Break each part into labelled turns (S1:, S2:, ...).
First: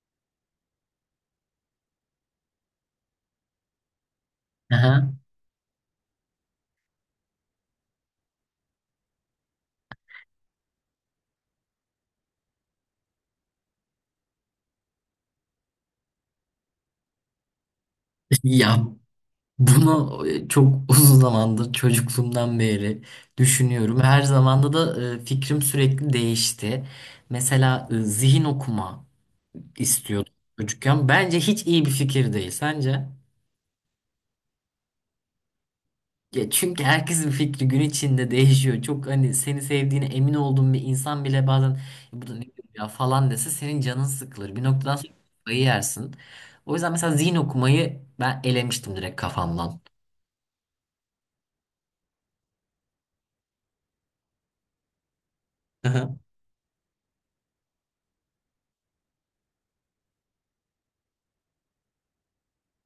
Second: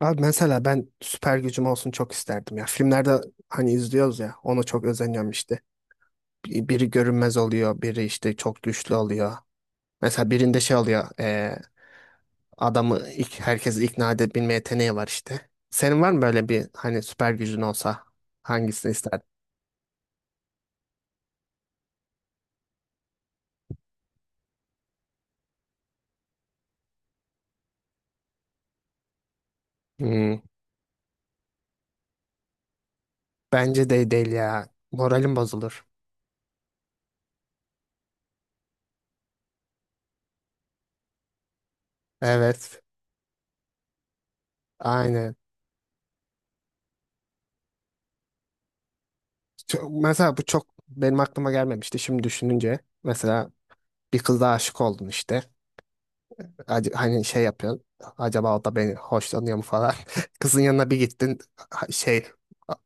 S1: Abi mesela ben süper gücüm olsun çok isterdim ya. Filmlerde hani izliyoruz ya ona çok
S2: Aha.
S1: özeniyorum işte. Biri görünmez oluyor, biri işte çok güçlü oluyor. Mesela birinde şey oluyor adamı ilk, herkesi ikna edebilme yeteneği var işte. Senin var mı böyle bir hani süper gücün olsa
S2: Ya
S1: hangisini isterdin?
S2: bunu çok uzun zamandır çocukluğumdan beri düşünüyorum. Her zamanda da fikrim sürekli değişti. Mesela zihin okuma istiyordum
S1: Hmm,
S2: çocukken. Bence hiç iyi bir fikir değil. Sence?
S1: bence de değil ya. Moralim bozulur.
S2: Ya çünkü herkesin fikri gün içinde değişiyor. Çok hani seni sevdiğine emin olduğun bir insan bile bazen bu da ne diyor
S1: Evet,
S2: ya falan dese senin canın sıkılır. Bir noktadan sonra
S1: aynen.
S2: kafayı yersin. O yüzden mesela zihin okumayı ben elemiştim direkt kafamdan.
S1: Mesela bu çok benim aklıma gelmemişti şimdi düşününce. Mesela bir kıza aşık oldun işte. Hani şey yapıyorsun. Acaba o da beni hoşlanıyor mu falan. Kızın yanına bir gittin şey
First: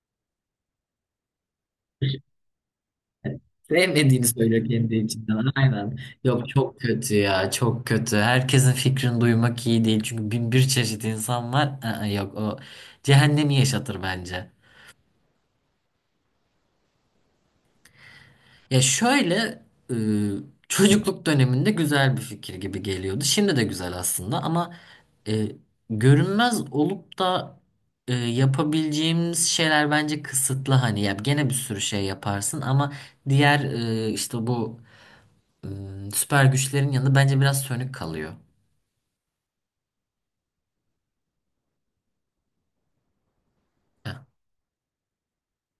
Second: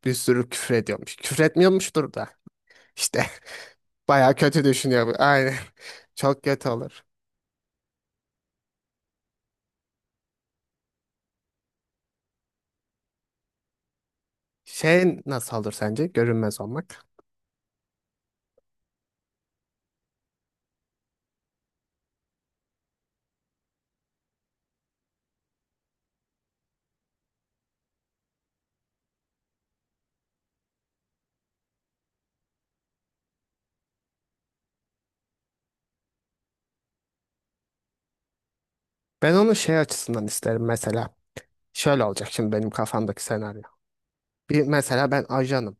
S1: bir sürü küfür ediyormuş. Küfür etmiyormuştur da. İşte
S2: Sevmediğini
S1: bayağı kötü
S2: söylüyor kendi
S1: düşünüyor bu.
S2: içinden.
S1: Aynen.
S2: Aynen.
S1: Çok
S2: Yok,
S1: kötü
S2: çok
S1: olur.
S2: kötü ya. Çok kötü. Herkesin fikrini duymak iyi değil. Çünkü bin bir çeşit insan var. Aa, yok, o cehennemi yaşatır bence.
S1: Şey nasıl olur sence? Görünmez olmak.
S2: Ya şöyle e, çocukluk döneminde güzel bir fikir gibi geliyordu. Şimdi de güzel aslında ama e, görünmez olup da yapabileceğimiz şeyler bence kısıtlı. Hani ya gene bir sürü şey yaparsın ama diğer işte bu süper güçlerin yanında bence biraz sönük kalıyor.
S1: Ben onu şey açısından isterim mesela. Şöyle olacak şimdi benim kafamdaki senaryo.
S2: Heh,
S1: Bir mesela ben ajanım.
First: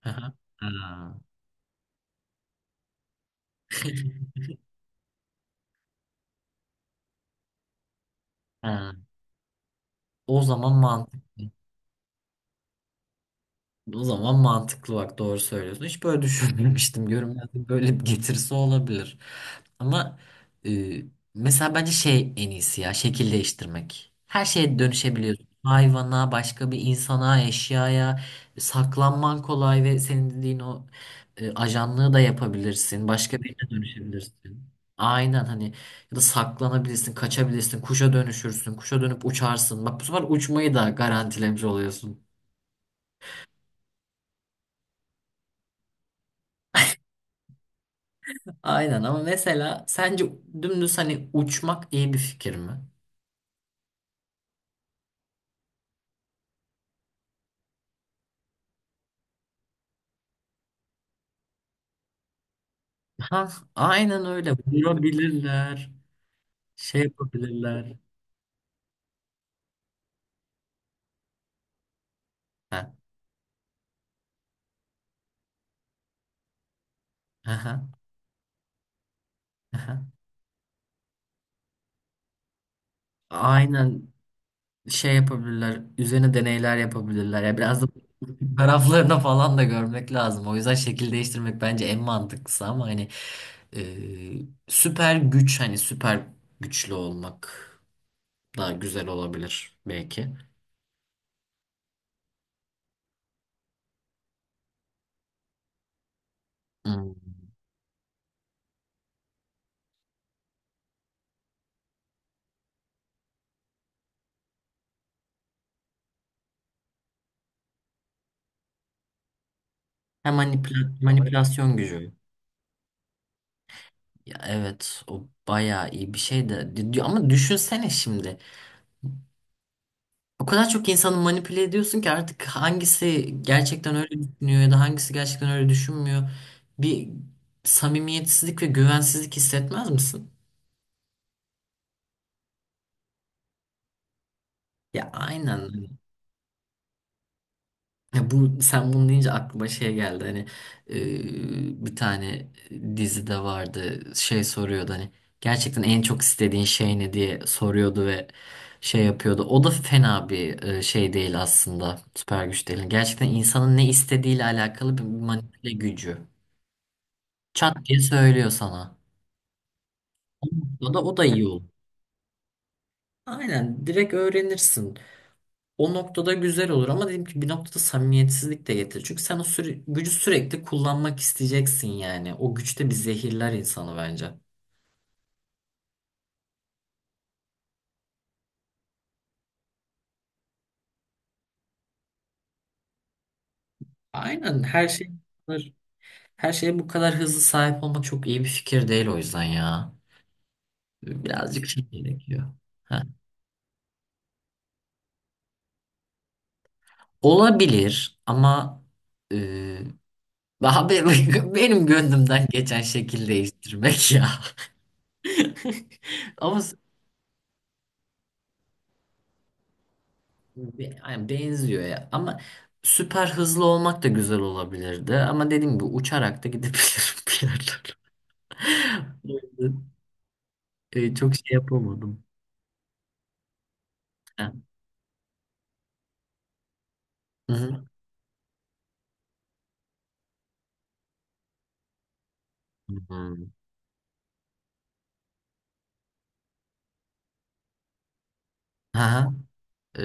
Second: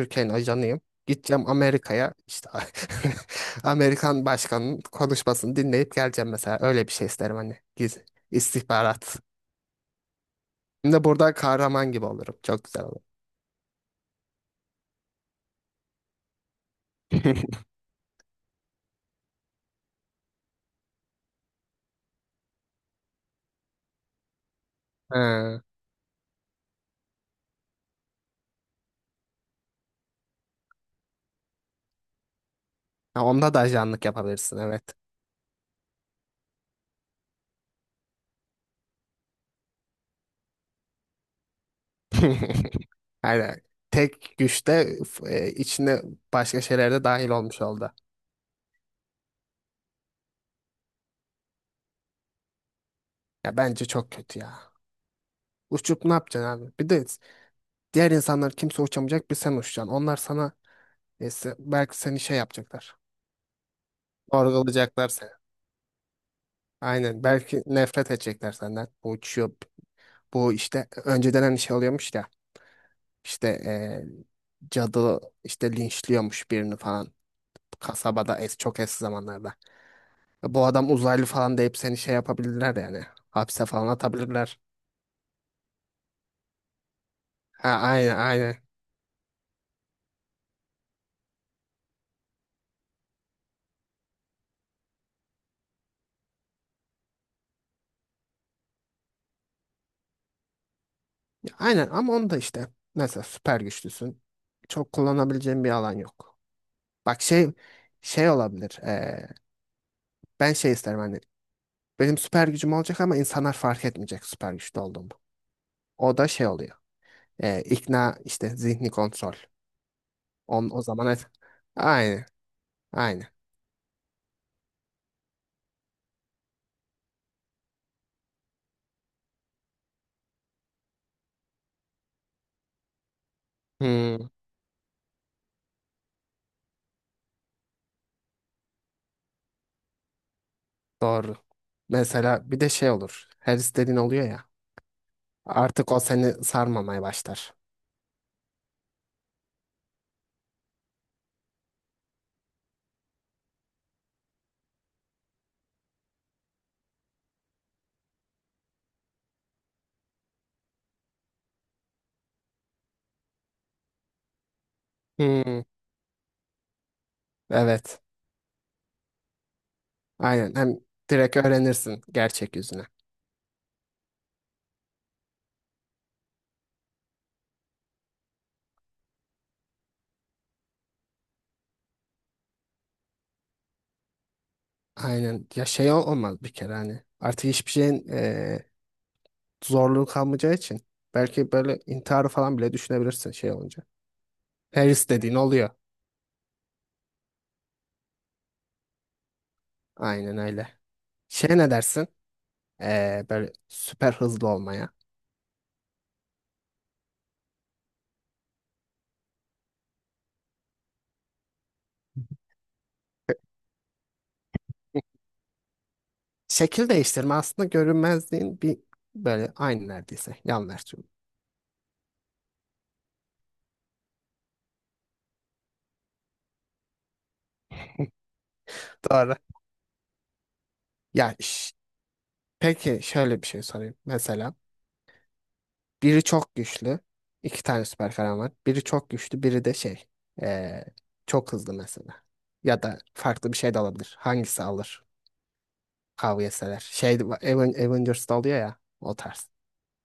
S2: hı hı.
S1: ajanıyım.
S2: Ha,
S1: Gideceğim Amerika'ya işte. Amerikan başkanının konuşmasını dinleyip geleceğim mesela. Öyle bir şey isterim hani. Gizli
S2: ha.
S1: istihbarat.
S2: O zaman
S1: Hem de burada
S2: mantıklı.
S1: kahraman gibi olurum. Çok güzel olur.
S2: O zaman mantıklı, bak doğru söylüyorsun. Hiç böyle düşünmemiştim. Görünmezlik böyle bir getirisi olabilir. Ama e, mesela bence şey en iyisi ya şekil değiştirmek. Her şeye dönüşebiliyorsun.
S1: Ha,
S2: Hayvana, başka bir insana, eşyaya saklanman kolay ve senin dediğin o ajanlığı da yapabilirsin.
S1: ha,
S2: Başka
S1: onda da
S2: birine
S1: ajanlık yapabilirsin
S2: dönüşebilirsin.
S1: evet.
S2: Aynen hani ya da saklanabilirsin, kaçabilirsin, kuşa dönüşürsün, kuşa dönüp uçarsın. Bak bu sefer uçmayı da garantilemiş oluyorsun.
S1: Aynen. Tek güçte içine başka şeyler de dahil olmuş oldu.
S2: Aynen ama mesela sence dümdüz hani uçmak iyi bir fikir mi?
S1: Ya bence çok kötü ya. Uçup ne yapacaksın abi? Bir de diğer insanlar kimse uçamayacak bir sen uçacaksın. Onlar sana neyse belki seni şey yapacaklar.
S2: Ha, aynen öyle.
S1: Sorgulayacaklar seni.
S2: Vurabilirler. Şey
S1: Aynen. Belki
S2: yapabilirler.
S1: nefret edecekler senden. Bu uçuyor, bu işte önceden hani şey oluyormuş ya.
S2: Ha,
S1: İşte cadı işte linçliyormuş birini falan.
S2: aha,
S1: Kasabada çok eski zamanlarda.
S2: aha.
S1: E, bu adam uzaylı falan deyip seni şey yapabilirler yani. Hapse falan
S2: Aynen,
S1: atabilirler.
S2: şey yapabilirler. Üzerine deneyler yapabilirler. Ya
S1: Ha,
S2: biraz da
S1: aynen aynen.
S2: taraflarına falan da görmek lazım. O yüzden şekil değiştirmek bence en mantıklısı ama hani e, süper güç hani süper güçlü olmak daha güzel olabilir belki.
S1: Aynen ama onu da işte. Mesela süper güçlüsün. Çok kullanabileceğin bir alan yok. Bak
S2: Hmm.
S1: şey şey olabilir. Ben şey isterim hani. Benim süper gücüm olacak ama insanlar fark etmeyecek süper güçlü olduğumu. O da şey oluyor. E, ikna işte zihni kontrol.
S2: Hem
S1: On, o zaman et.
S2: manipülasyon gücü.
S1: Aynı. Aynı.
S2: Ya evet, o bayağı iyi bir şey de ama düşünsene şimdi. O kadar çok insanı manipüle ediyorsun ki artık hangisi gerçekten öyle
S1: Hmm,
S2: düşünüyor ya da hangisi gerçekten öyle düşünmüyor. Bir samimiyetsizlik ve güvensizlik hissetmez misin?
S1: doğru. Mesela bir de şey olur. Her istediğin oluyor ya.
S2: Ya
S1: Artık
S2: aynen.
S1: o seni sarmamaya başlar.
S2: Ya bu sen bunu deyince aklıma şey geldi hani bir tane dizide vardı şey soruyordu hani gerçekten en çok istediğin şey ne diye soruyordu ve şey yapıyordu. O da fena bir şey değil aslında, süper güç değil. Yani gerçekten insanın ne istediğiyle alakalı bir
S1: Hmm,
S2: manipüle gücü. Çat diye
S1: evet.
S2: söylüyor sana.
S1: Aynen. Hem
S2: O da, o da
S1: direkt
S2: iyi olur.
S1: öğrenirsin gerçek yüzünü.
S2: Aynen, direkt öğrenirsin. O noktada güzel olur ama dedim ki bir noktada samimiyetsizlik de getirir. Çünkü sen gücü sürekli kullanmak isteyeceksin yani. O güçte bir zehirler insanı bence.
S1: Aynen. Ya şey olmaz bir kere hani. Artık hiçbir şeyin zorluğu kalmayacağı için. Belki böyle intiharı falan bile düşünebilirsin şey olunca.
S2: Aynen,
S1: Her
S2: her şey
S1: istediğin oluyor.
S2: her şeye bu kadar hızlı sahip olmak çok iyi bir fikir değil o yüzden ya.
S1: Aynen öyle. Şey
S2: Birazcık
S1: ne
S2: şey
S1: dersin?
S2: gerekiyor. Ha.
S1: Böyle süper hızlı olmaya.
S2: Olabilir ama e, daha benim gönlümden geçen şekil değiştirmek ya. Ama
S1: Şekil değiştirme aslında görünmezliğin bir böyle aynı neredeyse. Yan
S2: Be-
S1: versiyonu.
S2: yani benziyor ya. Ama süper hızlı olmak da güzel olabilirdi. Ama dediğim gibi uçarak da gidebilirim bir yerlere. O
S1: Doğru.
S2: yüzden, çok
S1: Ya
S2: şey
S1: ş-
S2: yapamadım.
S1: peki şöyle bir şey sorayım.
S2: Ha.
S1: Mesela biri çok güçlü.
S2: Hı
S1: İki
S2: hı.
S1: tane süper kahraman var. Biri çok güçlü, biri de şey ee, çok hızlı mesela. Ya da
S2: Hı.
S1: farklı bir şey de alabilir. Hangisi alır? Kavga etseler. Şey, Avengers'da oluyor ya o
S2: Aha.
S1: tarz.
S2: E,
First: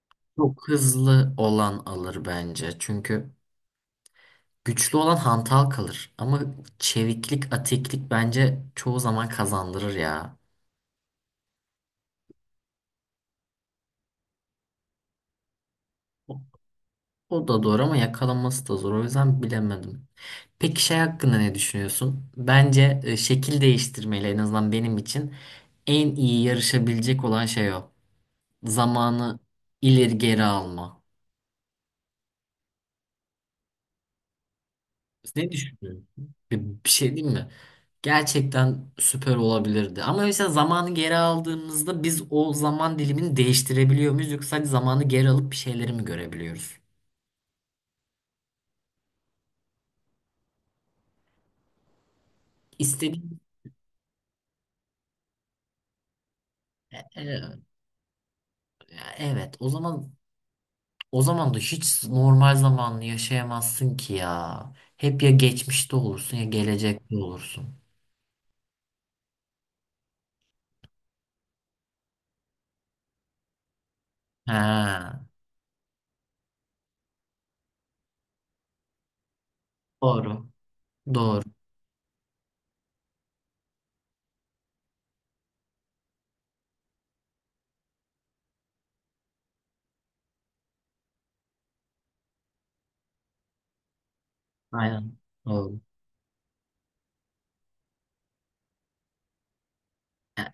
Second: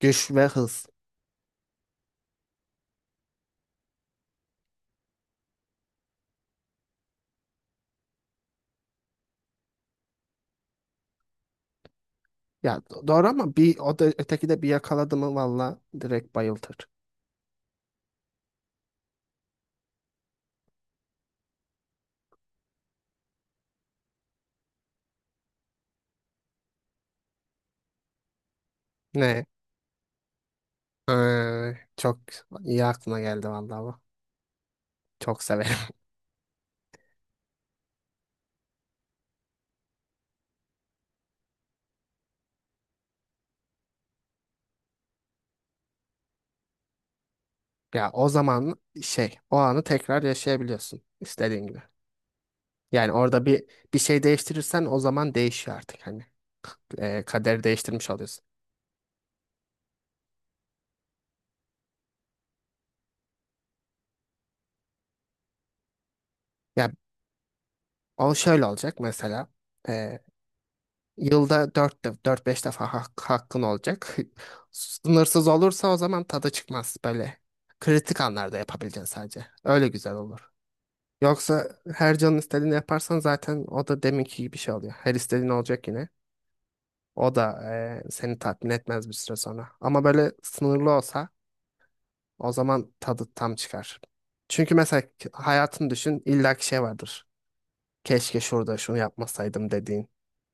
S1: Güç ve
S2: çok
S1: hız.
S2: hızlı olan alır bence. Çünkü güçlü olan hantal kalır. Ama çeviklik, atiklik bence çoğu zaman kazandırır ya.
S1: Ya doğru ama bir o da öteki de bir yakaladı mı valla direkt bayıltır.
S2: O da doğru ama yakalanması da zor. O yüzden bilemedim. Peki şey hakkında ne düşünüyorsun? Bence şekil değiştirmeyle en azından benim için en iyi yarışabilecek olan şey o. Zamanı
S1: Ne?
S2: ileri geri alma.
S1: Çok iyi aklına geldi valla bu. Çok
S2: Ne
S1: severim.
S2: düşünüyorsun? Bir şey diyeyim mi? Gerçekten süper olabilirdi. Ama mesela zamanı geri aldığımızda biz o zaman dilimini değiştirebiliyor muyuz? Yoksa sadece zamanı geri alıp bir şeyleri mi görebiliyoruz?
S1: Ya o zaman şey o anı tekrar yaşayabiliyorsun istediğin gibi. Yani
S2: İstediğim...
S1: orada bir şey değiştirirsen o zaman değişiyor artık hani.
S2: E,
S1: Kaderi değiştirmiş oluyorsun.
S2: evet, o zaman da hiç normal zamanlı yaşayamazsın ki ya. Hep ya geçmişte olursun ya
S1: Ya
S2: gelecekte olursun.
S1: o şöyle olacak mesela. Ee, Yılda 4 dört beş defa hakkın olacak.
S2: Ha,
S1: Sınırsız olursa o zaman tadı çıkmaz böyle. Kritik anlarda yapabileceksin sadece. Öyle güzel
S2: doğru.
S1: olur.
S2: Doğru.
S1: Yoksa her canın istediğini yaparsan zaten o da deminki gibi bir şey oluyor. Her istediğin olacak yine. O da seni tatmin etmez bir süre sonra. Ama böyle sınırlı olsa o zaman tadı tam çıkar. Çünkü mesela
S2: Aynen. Doğru.
S1: hayatını düşün illaki şey vardır. Keşke şurada şunu yapmasaydım dediğin
S2: Ya,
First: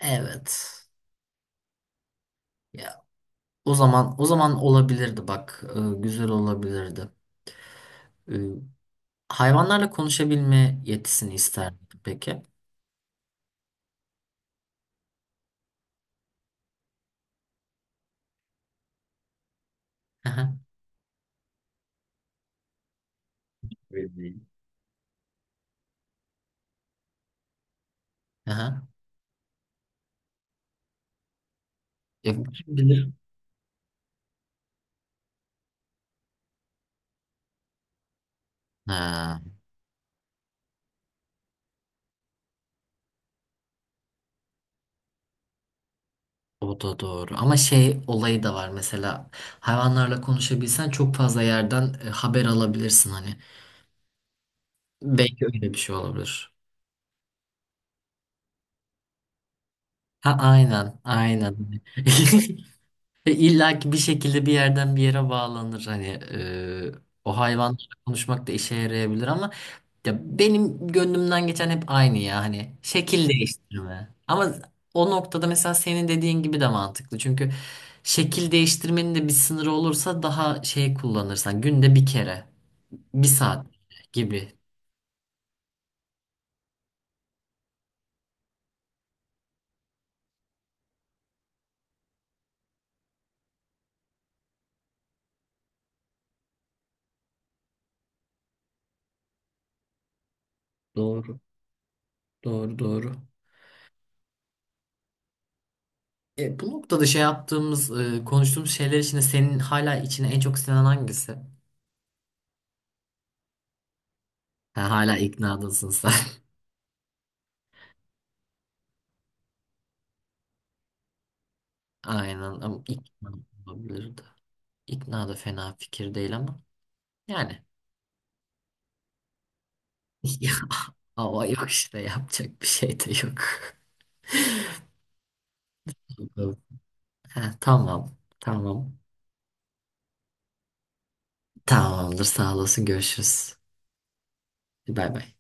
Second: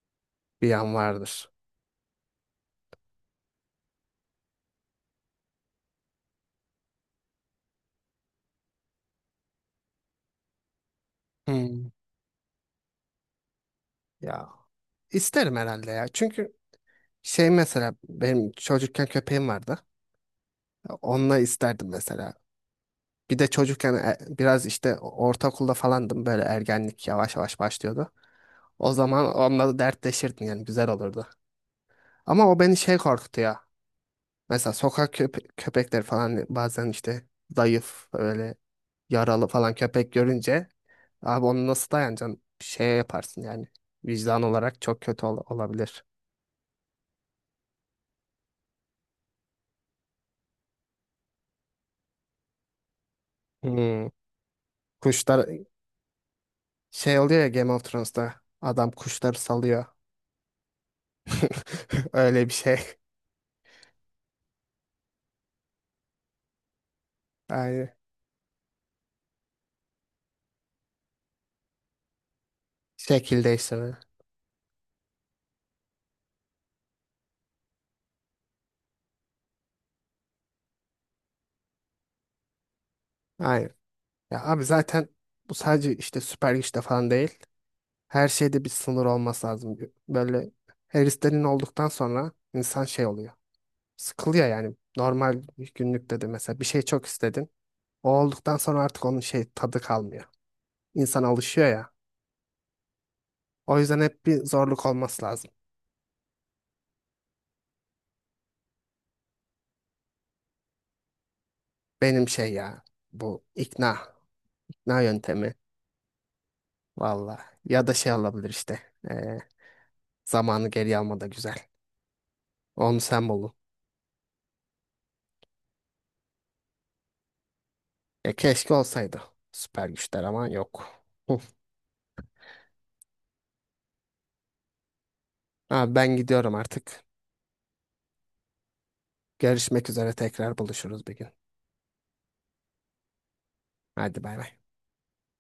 S1: bir
S2: evet.
S1: an vardır.
S2: Ya o zaman olabilirdi bak. Güzel olabilirdi. Ee, hayvanlarla konuşabilme yetisini isterdim
S1: Hmm.
S2: peki.
S1: Ya İsterim herhalde ya. Çünkü şey mesela benim çocukken köpeğim vardı.
S2: Aha.
S1: Onunla isterdim mesela. Bir de çocukken
S2: Bilmiyorum.
S1: biraz işte ortaokulda falandım böyle ergenlik yavaş yavaş başlıyordu.
S2: Aha.
S1: O zaman onunla da dertleşirdim yani güzel olurdu.
S2: Ya,
S1: Ama o
S2: kim
S1: beni şey
S2: bilir?
S1: korkutuyor. Mesela sokak köpekleri falan bazen işte zayıf öyle
S2: Ha.
S1: yaralı falan köpek görünce abi onu nasıl dayanacaksın? Şeye yaparsın yani vicdan olarak çok kötü olabilir.
S2: O da doğru. Ama şey olayı da var mesela hayvanlarla konuşabilsen çok fazla yerden haber alabilirsin hani.
S1: Hmm.
S2: Belki
S1: Kuşlar
S2: öyle bir şey olabilir.
S1: şey oluyor ya, Game of Thrones'ta adam kuşları salıyor.
S2: Ha, aynen, aynen.
S1: Öyle bir şey.
S2: İlla ki bir şekilde bir yerden bir yere bağlanır hani o hayvanlarla
S1: Aynen.
S2: konuşmak da işe yarayabilir ama ya benim gönlümden geçen hep aynı ya hani şekil
S1: Şekil değiştirme.
S2: değiştirme. Ama o noktada mesela senin dediğin gibi de mantıklı. Çünkü şekil değiştirmenin de bir sınırı olursa daha şey kullanırsan günde bir kere, bir saat
S1: Aynen. Ya
S2: gibi.
S1: abi zaten bu sadece işte süper güçte falan değil. Her şeyde bir sınır olması lazım. Böyle heriflerin olduktan sonra insan şey oluyor. Sıkılıyor yani. Normal günlükte de mesela bir şey çok istedin. O olduktan sonra artık onun şey tadı kalmıyor. İnsan
S2: Doğru,
S1: alışıyor ya.
S2: doğru, doğru.
S1: O yüzden hep bir zorluk olması lazım.
S2: Bu noktada konuştuğumuz şeyler içinde senin hala içine en çok sinen hangisi?
S1: Benim şey ya, bu
S2: Ha,
S1: ikna
S2: hala
S1: yöntemi.
S2: iknadasın sen.
S1: Valla. Ya da şey alabilir işte. Ee, zamanı geri alma da güzel.
S2: Aynen ama
S1: Onu sen
S2: ikna
S1: bulun.
S2: olabilir de. İkna da fena fikir değil ama yani.
S1: E, keşke olsaydı. Süper güçler ama yok. Hı.
S2: Ama yok işte, yapacak bir şey de yok.
S1: Abi ben gidiyorum artık.
S2: Ha, tamam. Tamam.
S1: Görüşmek üzere tekrar buluşuruz bir gün.
S2: Tamamdır. Sağ olasın. Görüşürüz.
S1: Hadi bay bay.
S2: Bay bay.